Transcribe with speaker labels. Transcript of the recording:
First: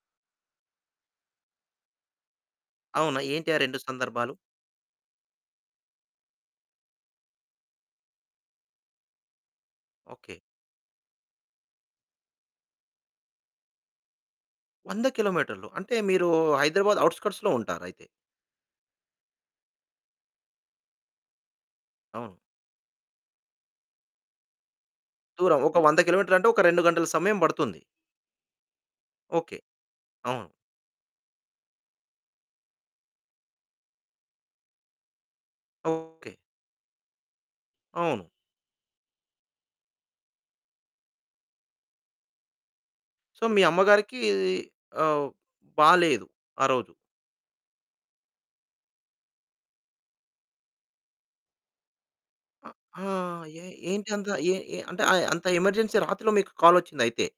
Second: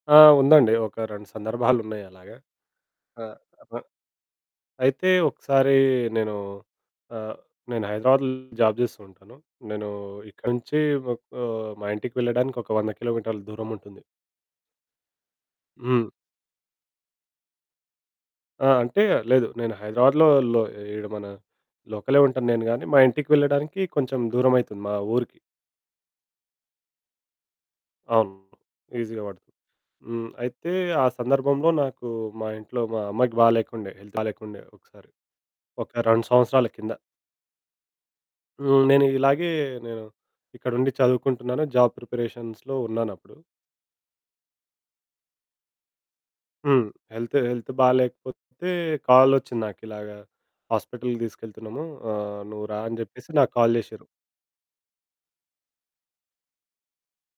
Speaker 1: ఆ! ఉందండి. ఒక 2 సందర్భాలున్నాయి అలాగ.
Speaker 2: అవునా?
Speaker 1: ఆ!
Speaker 2: ఏంటి ఆ 2
Speaker 1: అహా!
Speaker 2: సందర్భాలు?
Speaker 1: అయితే ఒకసారి నేను ఆహ్, నేను హైదరాబాద్‌లో జాబ్ చేస్తూ ఉంటాను. నేను
Speaker 2: ఓకె.
Speaker 1: ఇక్కడి నుంచి ఒక్ ఆహ్, మా ఇంటికి వెళ్ళడానికి ఒక 100 కిలోమీటర్ల దూరముంటుంది.
Speaker 2: 100 కిలోమీటర్లు. అంటే
Speaker 1: హ్మ్.
Speaker 2: మీరు హైదరాబాద్ ఔట్‌స్కర్ట్స్‌లో ఉంటారయితే.
Speaker 1: ఆ! అంటే లేదు నేను హైదరాబాద్‌లో లో ఈడ మన లోకలే
Speaker 2: అవును.
Speaker 1: ఉంటాను నేను గాని, మా ఇంటికి వెళ్ళడానికి కొంచెం దూరమైతుంది మా ఊరికి.
Speaker 2: దూరం ఒక 100 కిలోమీటర్లు, అంటే ఒక 2 గంటల సమయం బడుతుంది.
Speaker 1: అవును. ఈజీగా పడుతుంది.
Speaker 2: ఓకె.
Speaker 1: హ్మ్,
Speaker 2: అవును.
Speaker 1: అయితే ఆ సందర్భంలో నాకు మా ఇంట్లో, మా అమ్మాయికి బాలేకుండే, హెల్త్ బాలేకుండే ఒకసారి, ఒక 2
Speaker 2: ఓకె.
Speaker 1: సంవత్సరాల కింద.
Speaker 2: అవును.
Speaker 1: హ్మ్, నేను ఇలాగే నేను ఇక్కడుండి చదువుకుంటున్నాను, జాబ్ ప్రిపరేషన్స్‌లో ఉన్నానప్పుడు.
Speaker 2: సో మీ అమ్మగారికీ ఆహ్, బాలేదు
Speaker 1: హ్మ్.
Speaker 2: ఆరోజు.
Speaker 1: హెల్త్, హెల్త్ బాలేకపోతే కాలొచ్చింది నాకు ఇలాగా, "హాస్పిటల్‌కి తీసుకెళ్తున్నాము ఆహ్, నువ్వు
Speaker 2: అ!
Speaker 1: రా అని
Speaker 2: ఆ!
Speaker 1: చెప్పేసి," నాకు
Speaker 2: ఏ
Speaker 1: కాల్ జేషిరు.
Speaker 2: ఏంటి అంత ఏ ఏ అంటే ఆహ్, అంత ఎమర్జెన్సీ రాత్రిలో మీకు కాలొచ్చింది అయితే.